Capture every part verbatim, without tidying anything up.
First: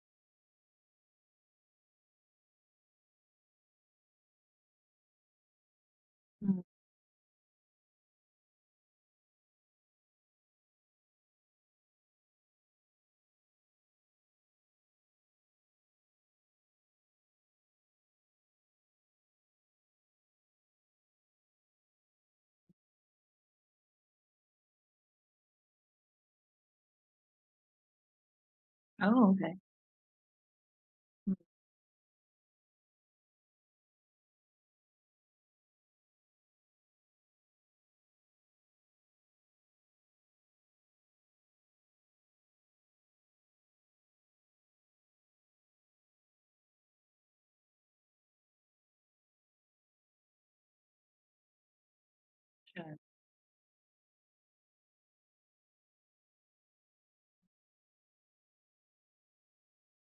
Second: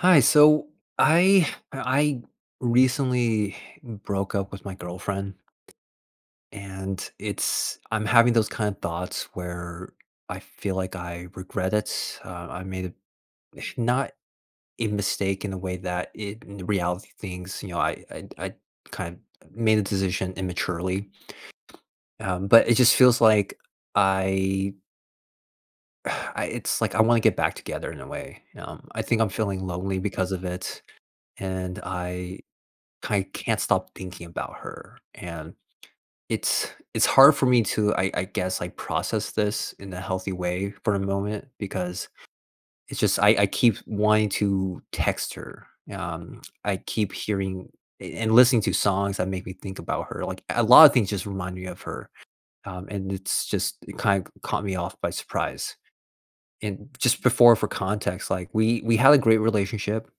Hi. So I I recently broke up with my girlfriend Mm. and it's I'm having those kind of thoughts where I feel like I regret it. Uh, I made a, not a mistake in the way that it, in reality things, you know, I, I I kind of made a decision immaturely. Um, but it just feels like I, I it's like I want to get back together in a way. Um, I think I'm Oh, okay. feeling lonely because of it Mm, and I I can't stop thinking about her, and it's it's hard for me to, I I guess, like, process this in a healthy way for a moment because it's just I I keep wanting to text her. Um, I keep hearing and listening to songs that make me think about her, like, a lot of things just remind me of her. um, sure. and it's just it kind of caught me off by surprise, and just before for context, like, we we had a great relationship.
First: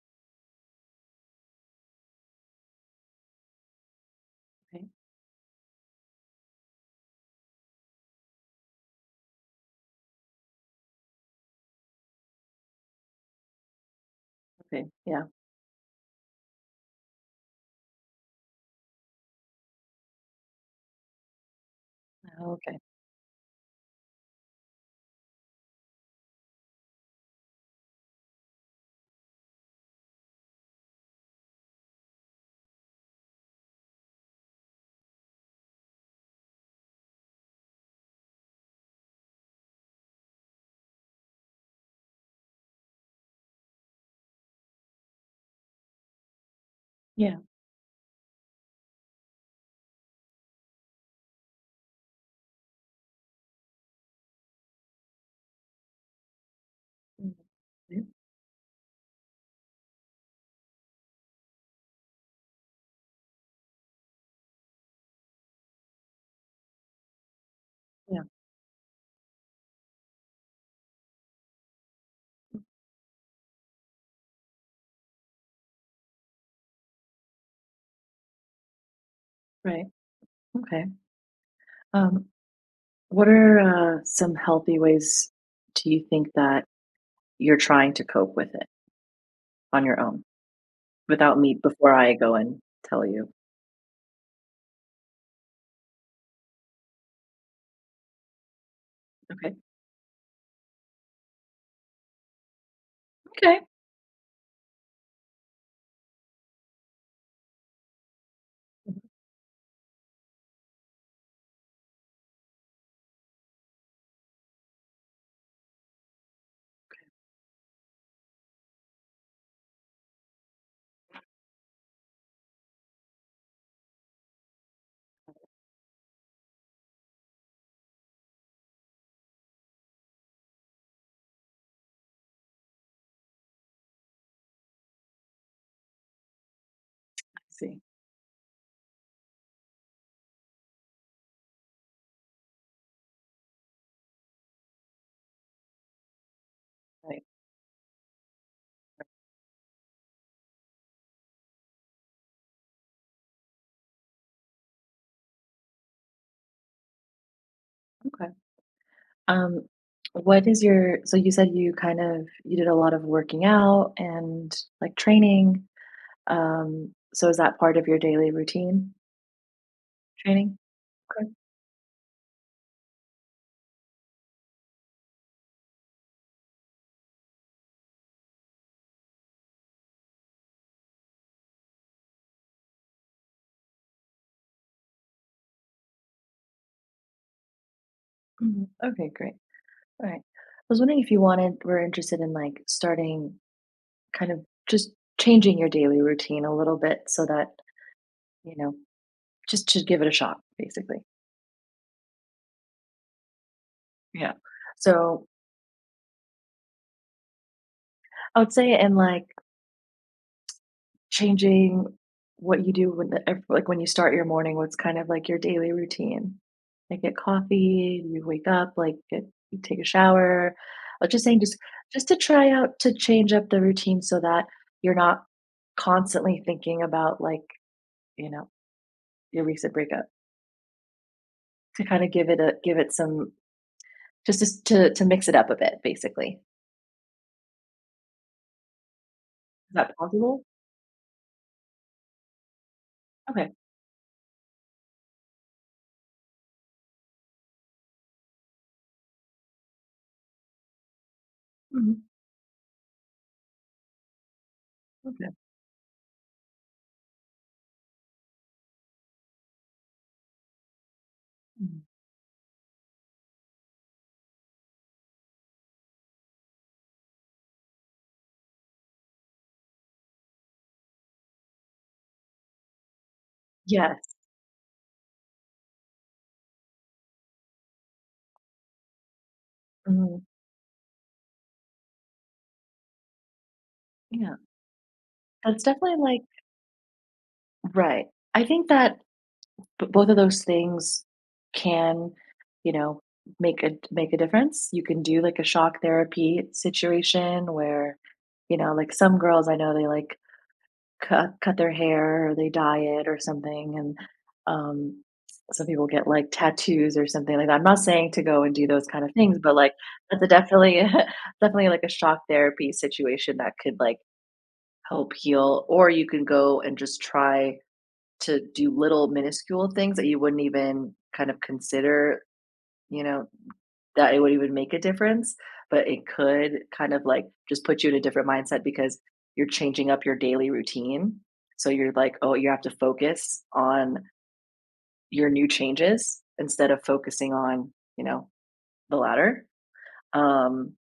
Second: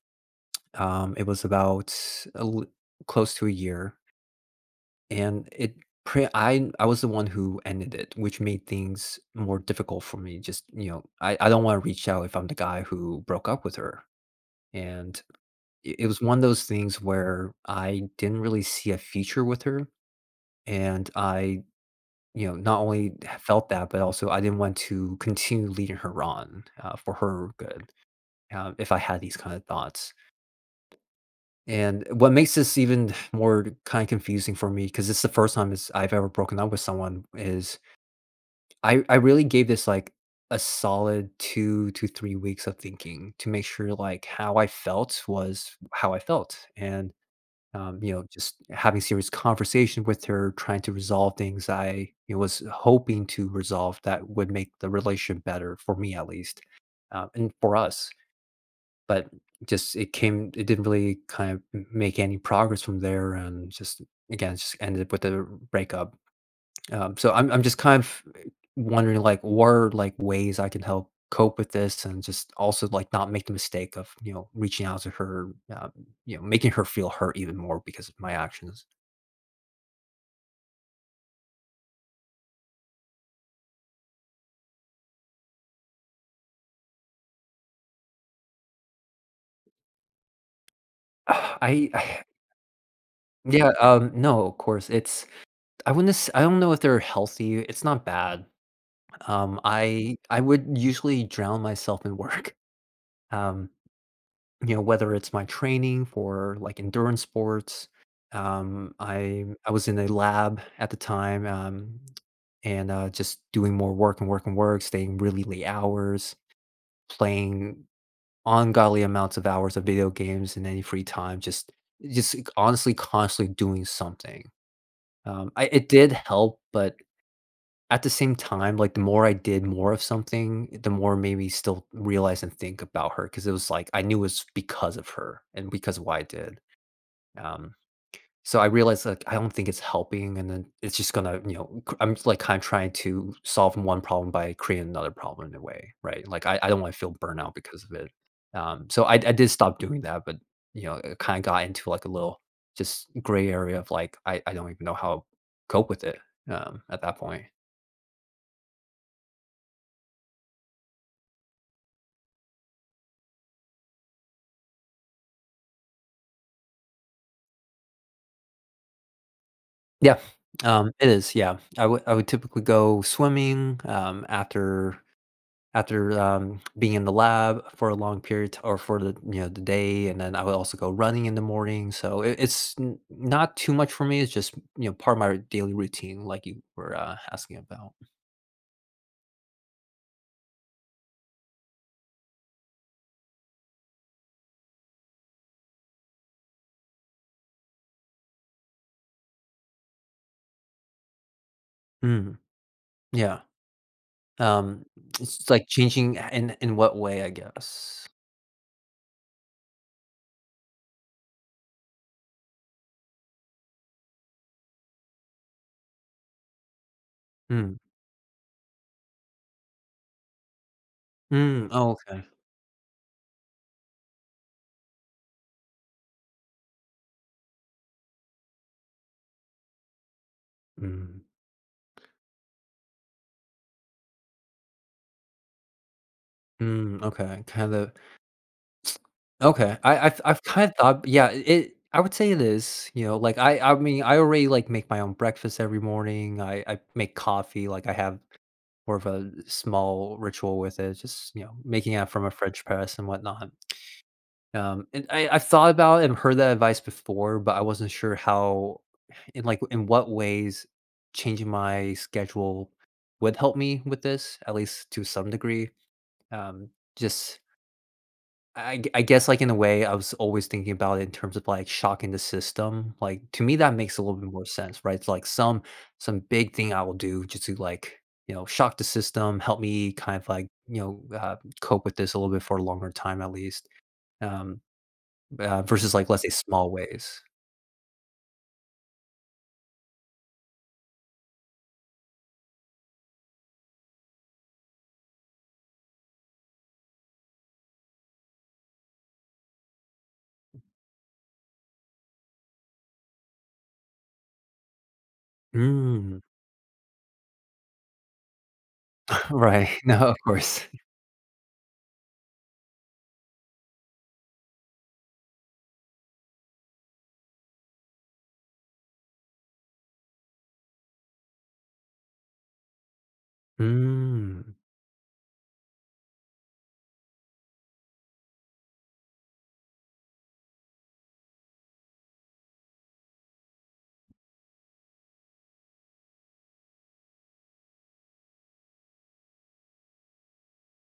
Um, it was about a l- close to a year. Okay. And it pre I I was the one who ended it, which made things more difficult for me. Just, you know, I, I don't want to reach out if I'm the guy who broke up with her. Okay. And Yeah. it, it was one of those things where I didn't really see a future with her. And I, you Oh, know, okay. not only felt that, but also I didn't want to continue leading her on uh, for her good uh, if I had these kind of thoughts. And what makes this even more kind of confusing for me, because it's the first time is I've ever broken up with someone, is I I really gave this, like, a solid two to three weeks of thinking to make sure, like, how I felt was how I felt, and, Yeah. um, you know, just having serious conversation with her, trying to resolve things I, you know, was hoping to resolve that would make the relationship better, for me at least, um, Mm. and for Yeah. us, but just it came it didn't really kind of make any progress from there, and just again, just ended with a breakup. Um, so I'm I'm just kind Yeah. of wondering like what are like ways I can help cope with this and just also like not make the mistake of you know reaching out to her. um, you know, Making her feel hurt even more because of my actions. Right. Okay. Um, what are uh, some healthy ways do you think that you're trying to cope with it on your own without me Ah, I before I I go and tell you? yeah, um no, of course it's I wouldn't s- I don't know if they're healthy. It's not bad. Okay. Um, I I would usually drown myself in work. Okay. Um, you know whether it's my training for like endurance sports. um Mhm. i i was in a lab at the time, um and uh just doing more work and work and work, staying really late hours, playing ungodly amounts of hours of video games in any free time, just just like, honestly constantly doing something. Um I, it did help but at the same time, like, the more I did more of something, the more maybe still realize and think about her because it was like, I knew it was because of her and because of what I did. I Um, see. so I realized, like, I don't think it's helping, and then it's just gonna, you know, i I'm like, kinda trying to solve one problem by creating another problem in a way, right? Like, I I don't wanna feel Right. burnout because of it. Um, so I I did stop doing that, but, you know, it kinda got into, like, a little just gray area of, like, I I don't even know how to cope with it, um, at that point. Okay. Um, what is your, so you said you kind of, you did a lot of working out and like training. Um, so is that part of your daily routine? Yeah, Training? um, it is, yeah. I would I would typically go swimming, um, after after, um, being in the lab for a long period or for the you know, the day, and then I would also go running in the morning, so it it's n not too much for me, it's just, you know, part of my daily routine like you were, uh, asking about. Mhm. Okay, great. All right. I was wondering if you wanted, were interested in like starting kind of just changing your daily routine a little bit so that, you know, just to give it a shot, basically. Mm, yeah, Yeah. um, So it's like changing in in what way, I guess? I would say in like changing what you do when the ev like, when you start your morning, what's kind of, like, your daily routine? Like, get Mm. coffee, you wake up, like, get you take a shower. i was just saying just Mm, oh, just to okay. try out to change up the routine so that you're not constantly thinking about, like, you know, your recent breakup, Mm, to kinda give it a give it some just just to to mix it up a bit, basically. mm, okay, kinda Is okay, that I I've possible? I've kind of thought yeah, it I would say it is, you know, like, Okay. I I mean, I already, like, make my own breakfast every morning, I I make coffee, like, I have more of a small ritual with it, just, you know, making Mhm. it from a French press and whatnot. um, and I Okay. I've thought about and heard that advice before, but I wasn't sure how in, like, in what ways changing Mhm. my schedule would help me with this, at least to some degree. Um, just I I guess, like, in a way, I was always thinking about it in terms of, like, shocking the system. Like, to me, that makes a Yes. little bit more sense, right? It's like some some big thing I will do just to, like, you know, shock the system, help me kind Mhm. of, like, you know, uh, cope with this a little bit for a longer time at least, Yeah. um, uh, That's versus, definitely, like, like. let's say small ways. Right. I think that. But both of those things can, you know, make a make a difference. You can do like a shock therapy situation where, you know, like some girls I know they like cut cut their hair or they dye it or something, and um, some people get Mm. like tattoos or something like that. I'm not saying to go and do those kind of things, but Right. like No, of that's a course. definitely definitely like a shock therapy situation that could like help heal. Or you can go and just try to do little minuscule things that you wouldn't even kind of consider, you know, that it would Mm. even make a difference, but it could kind of like just put you in a different mindset because you're changing up your daily routine. So you're like, oh, you have to focus on your new changes instead of focusing on, you know, the latter. Um,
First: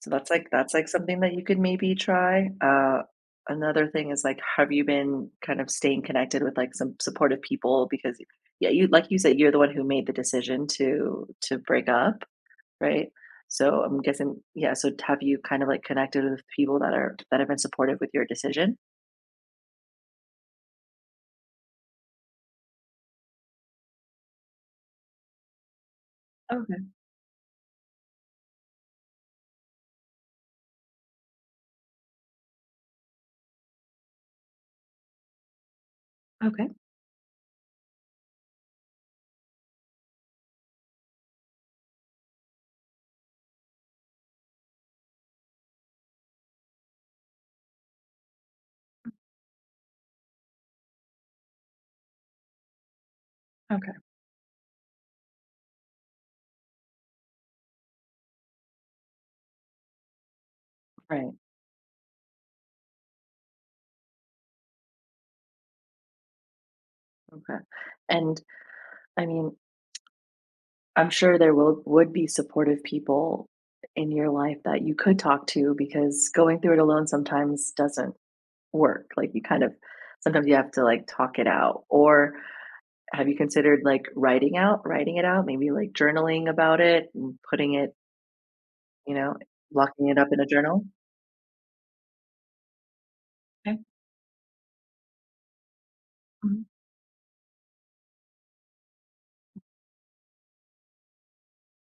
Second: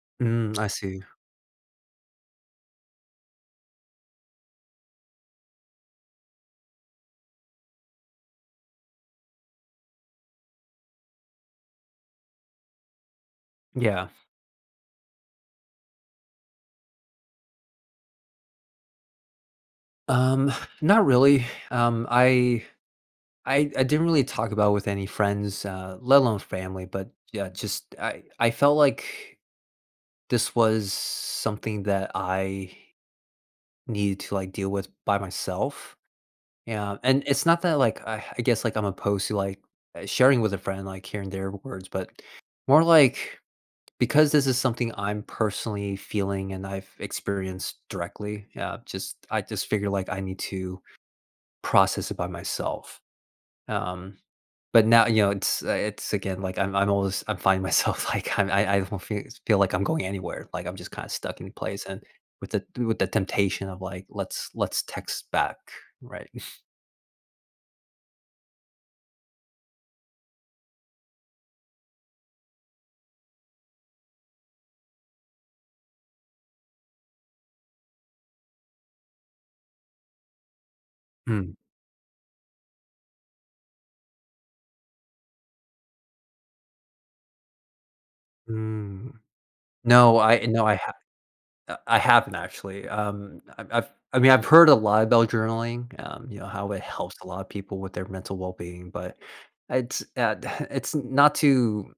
So that's like Mm, I that's like see. something that you could maybe try. Uh, another thing is like, have you been kind of staying connected with like some supportive people? Because yeah, you like you said, you're the one who made the decision to to break up, right? So I'm Yeah. guessing, yeah. So have you kind of like connected with people that are that have been supportive with your decision? Um, not really. Um, I I I didn't really talk about with any friends, uh, let alone Okay. family, but yeah, just I I felt like this was something that I needed to like deal with by myself. Okay. Yeah, and it's not that like I, I guess like I'm opposed to like uh, sharing with a friend, like hearing their words, but more like because this is something I'm personally feeling and I've experienced directly. Yeah, just I just figure like I need to process it by myself. Okay. Um, But now, you know, it's uh, it's again, like, I'm I'm always I'm finding myself, like, I'm I I don't feel feel like I'm going anywhere, like, I'm just kinda Right. stuck in place and with the with the temptation of, like, "Let's let's text back." Right. Okay. And I mean, I'm sure there will would be supportive people in your life that you could talk to because going through it alone sometimes doesn't work. Like, you kind of sometimes you have to, like, talk it Mm, out, or have you considered, like, writing out writing it out, maybe, like, journaling about it and putting it, mm. you know, locking it No, up in a I no, I journal? ha uh, I haven't actually. um, I've Okay, I've I mean, I've heard a lot about journaling, um, you know, mhm, how it helps a lot of people with their mental well-being, but it's, uh, it's not too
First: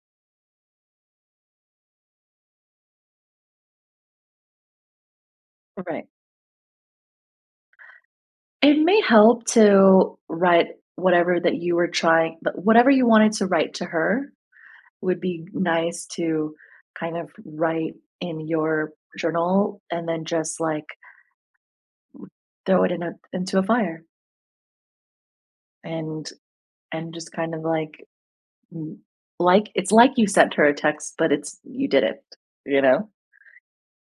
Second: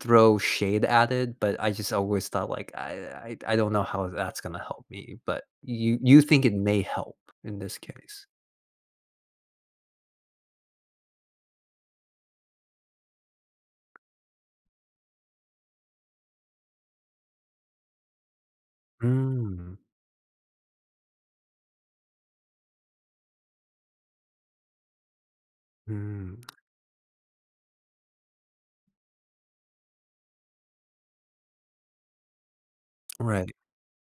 throw shade at it, but I just always thought like I I I don't know how that's gonna help me, but you right. you think it may help in this case. It may help to write whatever that you were trying but whatever you wanted to write to her would be nice to kind of write in your Mm, journal and then just, like, throw it in a into a fire and mm. and just kind of, like. Mm. Like it's like you sent her a text, but it's you didn't, you know, Right.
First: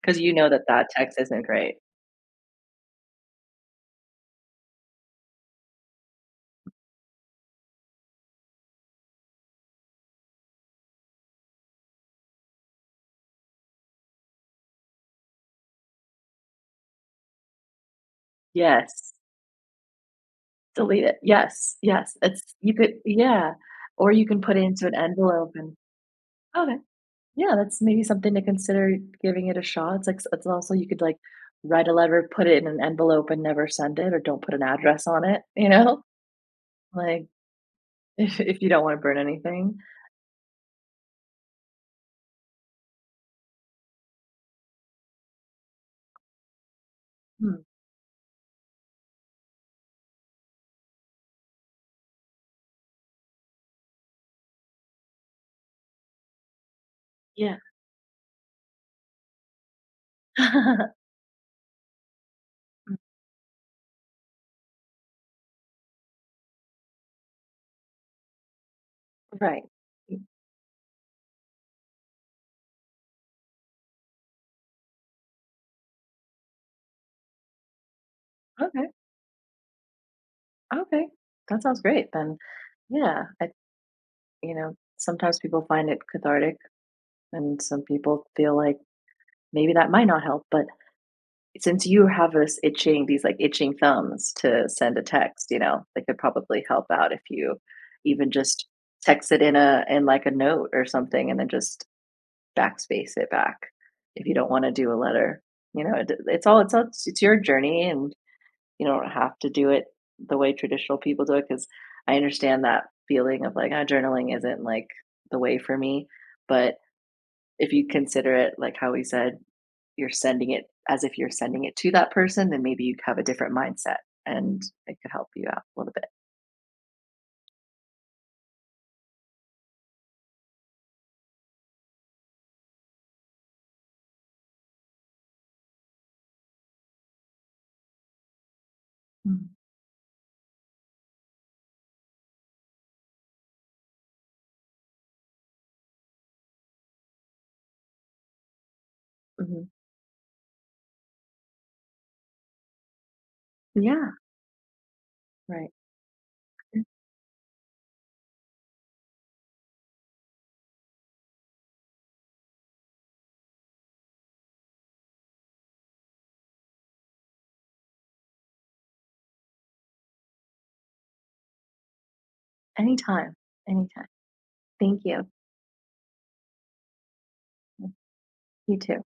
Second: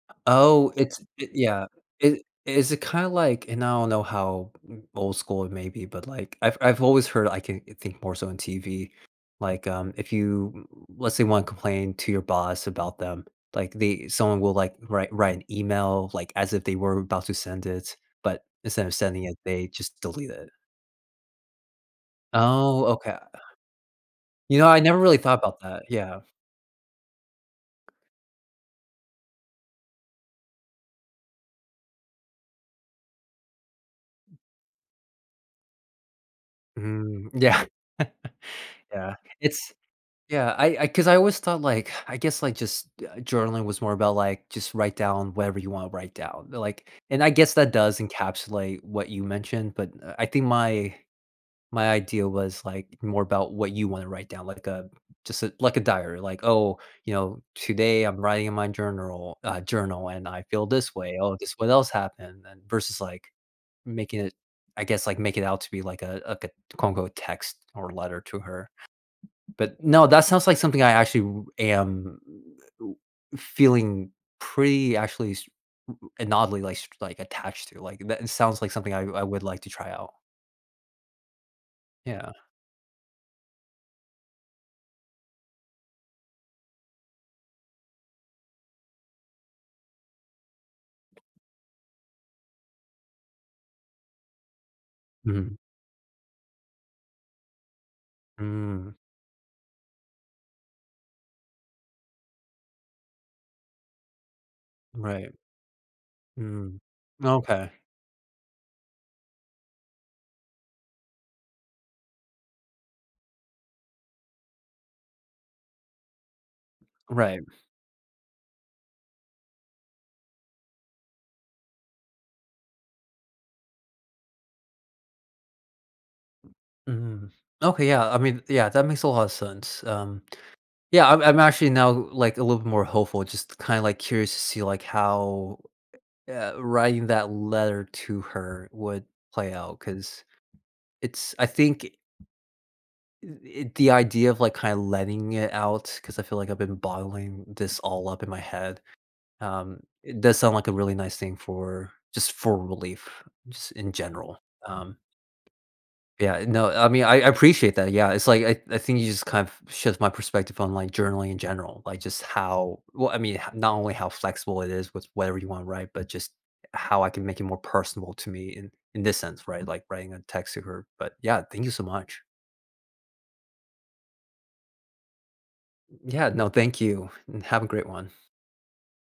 because you know that Oh, that it's text it isn't yeah. great. It is it kinda like and I don't know how old school it may be, but, like, I've I've always heard I can think more so on T V, like, um, if you, let's say, wanna complain to your boss about them, like, they someone will, like, write write an email, like, as if they were about to send it, but instead of Yes. sending it, they just delete it. Delete it. Yes, yes. It's you Oh, could, okay. yeah. Or you can put You it know, I into an never really thought envelope about and. that, yeah. Okay. Yeah, that's maybe something to consider giving it a shot. It's like it's also you could, like, write a letter, put it in an envelope, and never send it, or don't put an address on it, you know? Like, Mm, yeah. if if you don't wanna Yeah. burn It's anything. yeah, I because I 'cause I always thought, like, I guess, like, just, uh, journaling was more about, like, just write down whatever you wanna write down, like and I guess Hmm. that does encapsulate what you mentioned, but, uh, I think my my idea was, like, more about what you wanna write down, like a just a like a diary, like, "Oh, you know, Yeah. today I'm writing in my journal uh, journal, and I feel this way. Oh, this what else happened," and versus, like, making it I guess, like, make it out to be like a like a quote, unquote, "text" or letter to her. Right. But no, Mm. that sounds like something I actually am feeling pretty actually s- and oddly like s- like attached to. Like that sounds like Okay. something I, I would like to try out. Okay, that sounds great Yeah. then. Yeah, I, you know, sometimes people find it cathartic, and some people feel like maybe that might not help. But since you have this itching, these like itching thumbs to send a text, Mhm. you know, they could probably help out if you even just Mm. text it in a in like a note or something, and then just backspace it back if you don't want to do a Right. letter. You know, it, it's all it's Mm. all, it's your Okay. journey, and you don't have to do it the way traditional people do it because I understand that feeling of like, "Ah, journaling isn't, like, the way for me," but Right. if you consider it, like how we said, you're sending it as if you're sending it to that person, then maybe you have a different mindset, and it could help you out a little bit. Mm. Okay. Yeah. I mean, yeah, that makes a lot of sense. Um, yeah, I'm, I'm actually now like a little bit more hopeful. Just kind of like curious to see like how uh, writing that letter to her would Mm, play out because it's. I think It the idea of, like, kinda letting it out because I feel like I've been bottling this all up in my head, mhm. um, it does sound like a really nice thing for just for relief, just in Yeah. general. um, Right. yeah, no, I mean, I I appreciate that, yeah, it's like, I I think you just kind of shift my perspective on, like, journaling in general, like, just how well, I mean, h- not only how flexible it is with whatever you wanna write, but just how I can make it more personable to me in in this sense, right, like, writing a text to her, but yeah, thank you so much. Anytime, anytime. Thank you. Yeah, no, thank you, and have a great Mm. one. You too.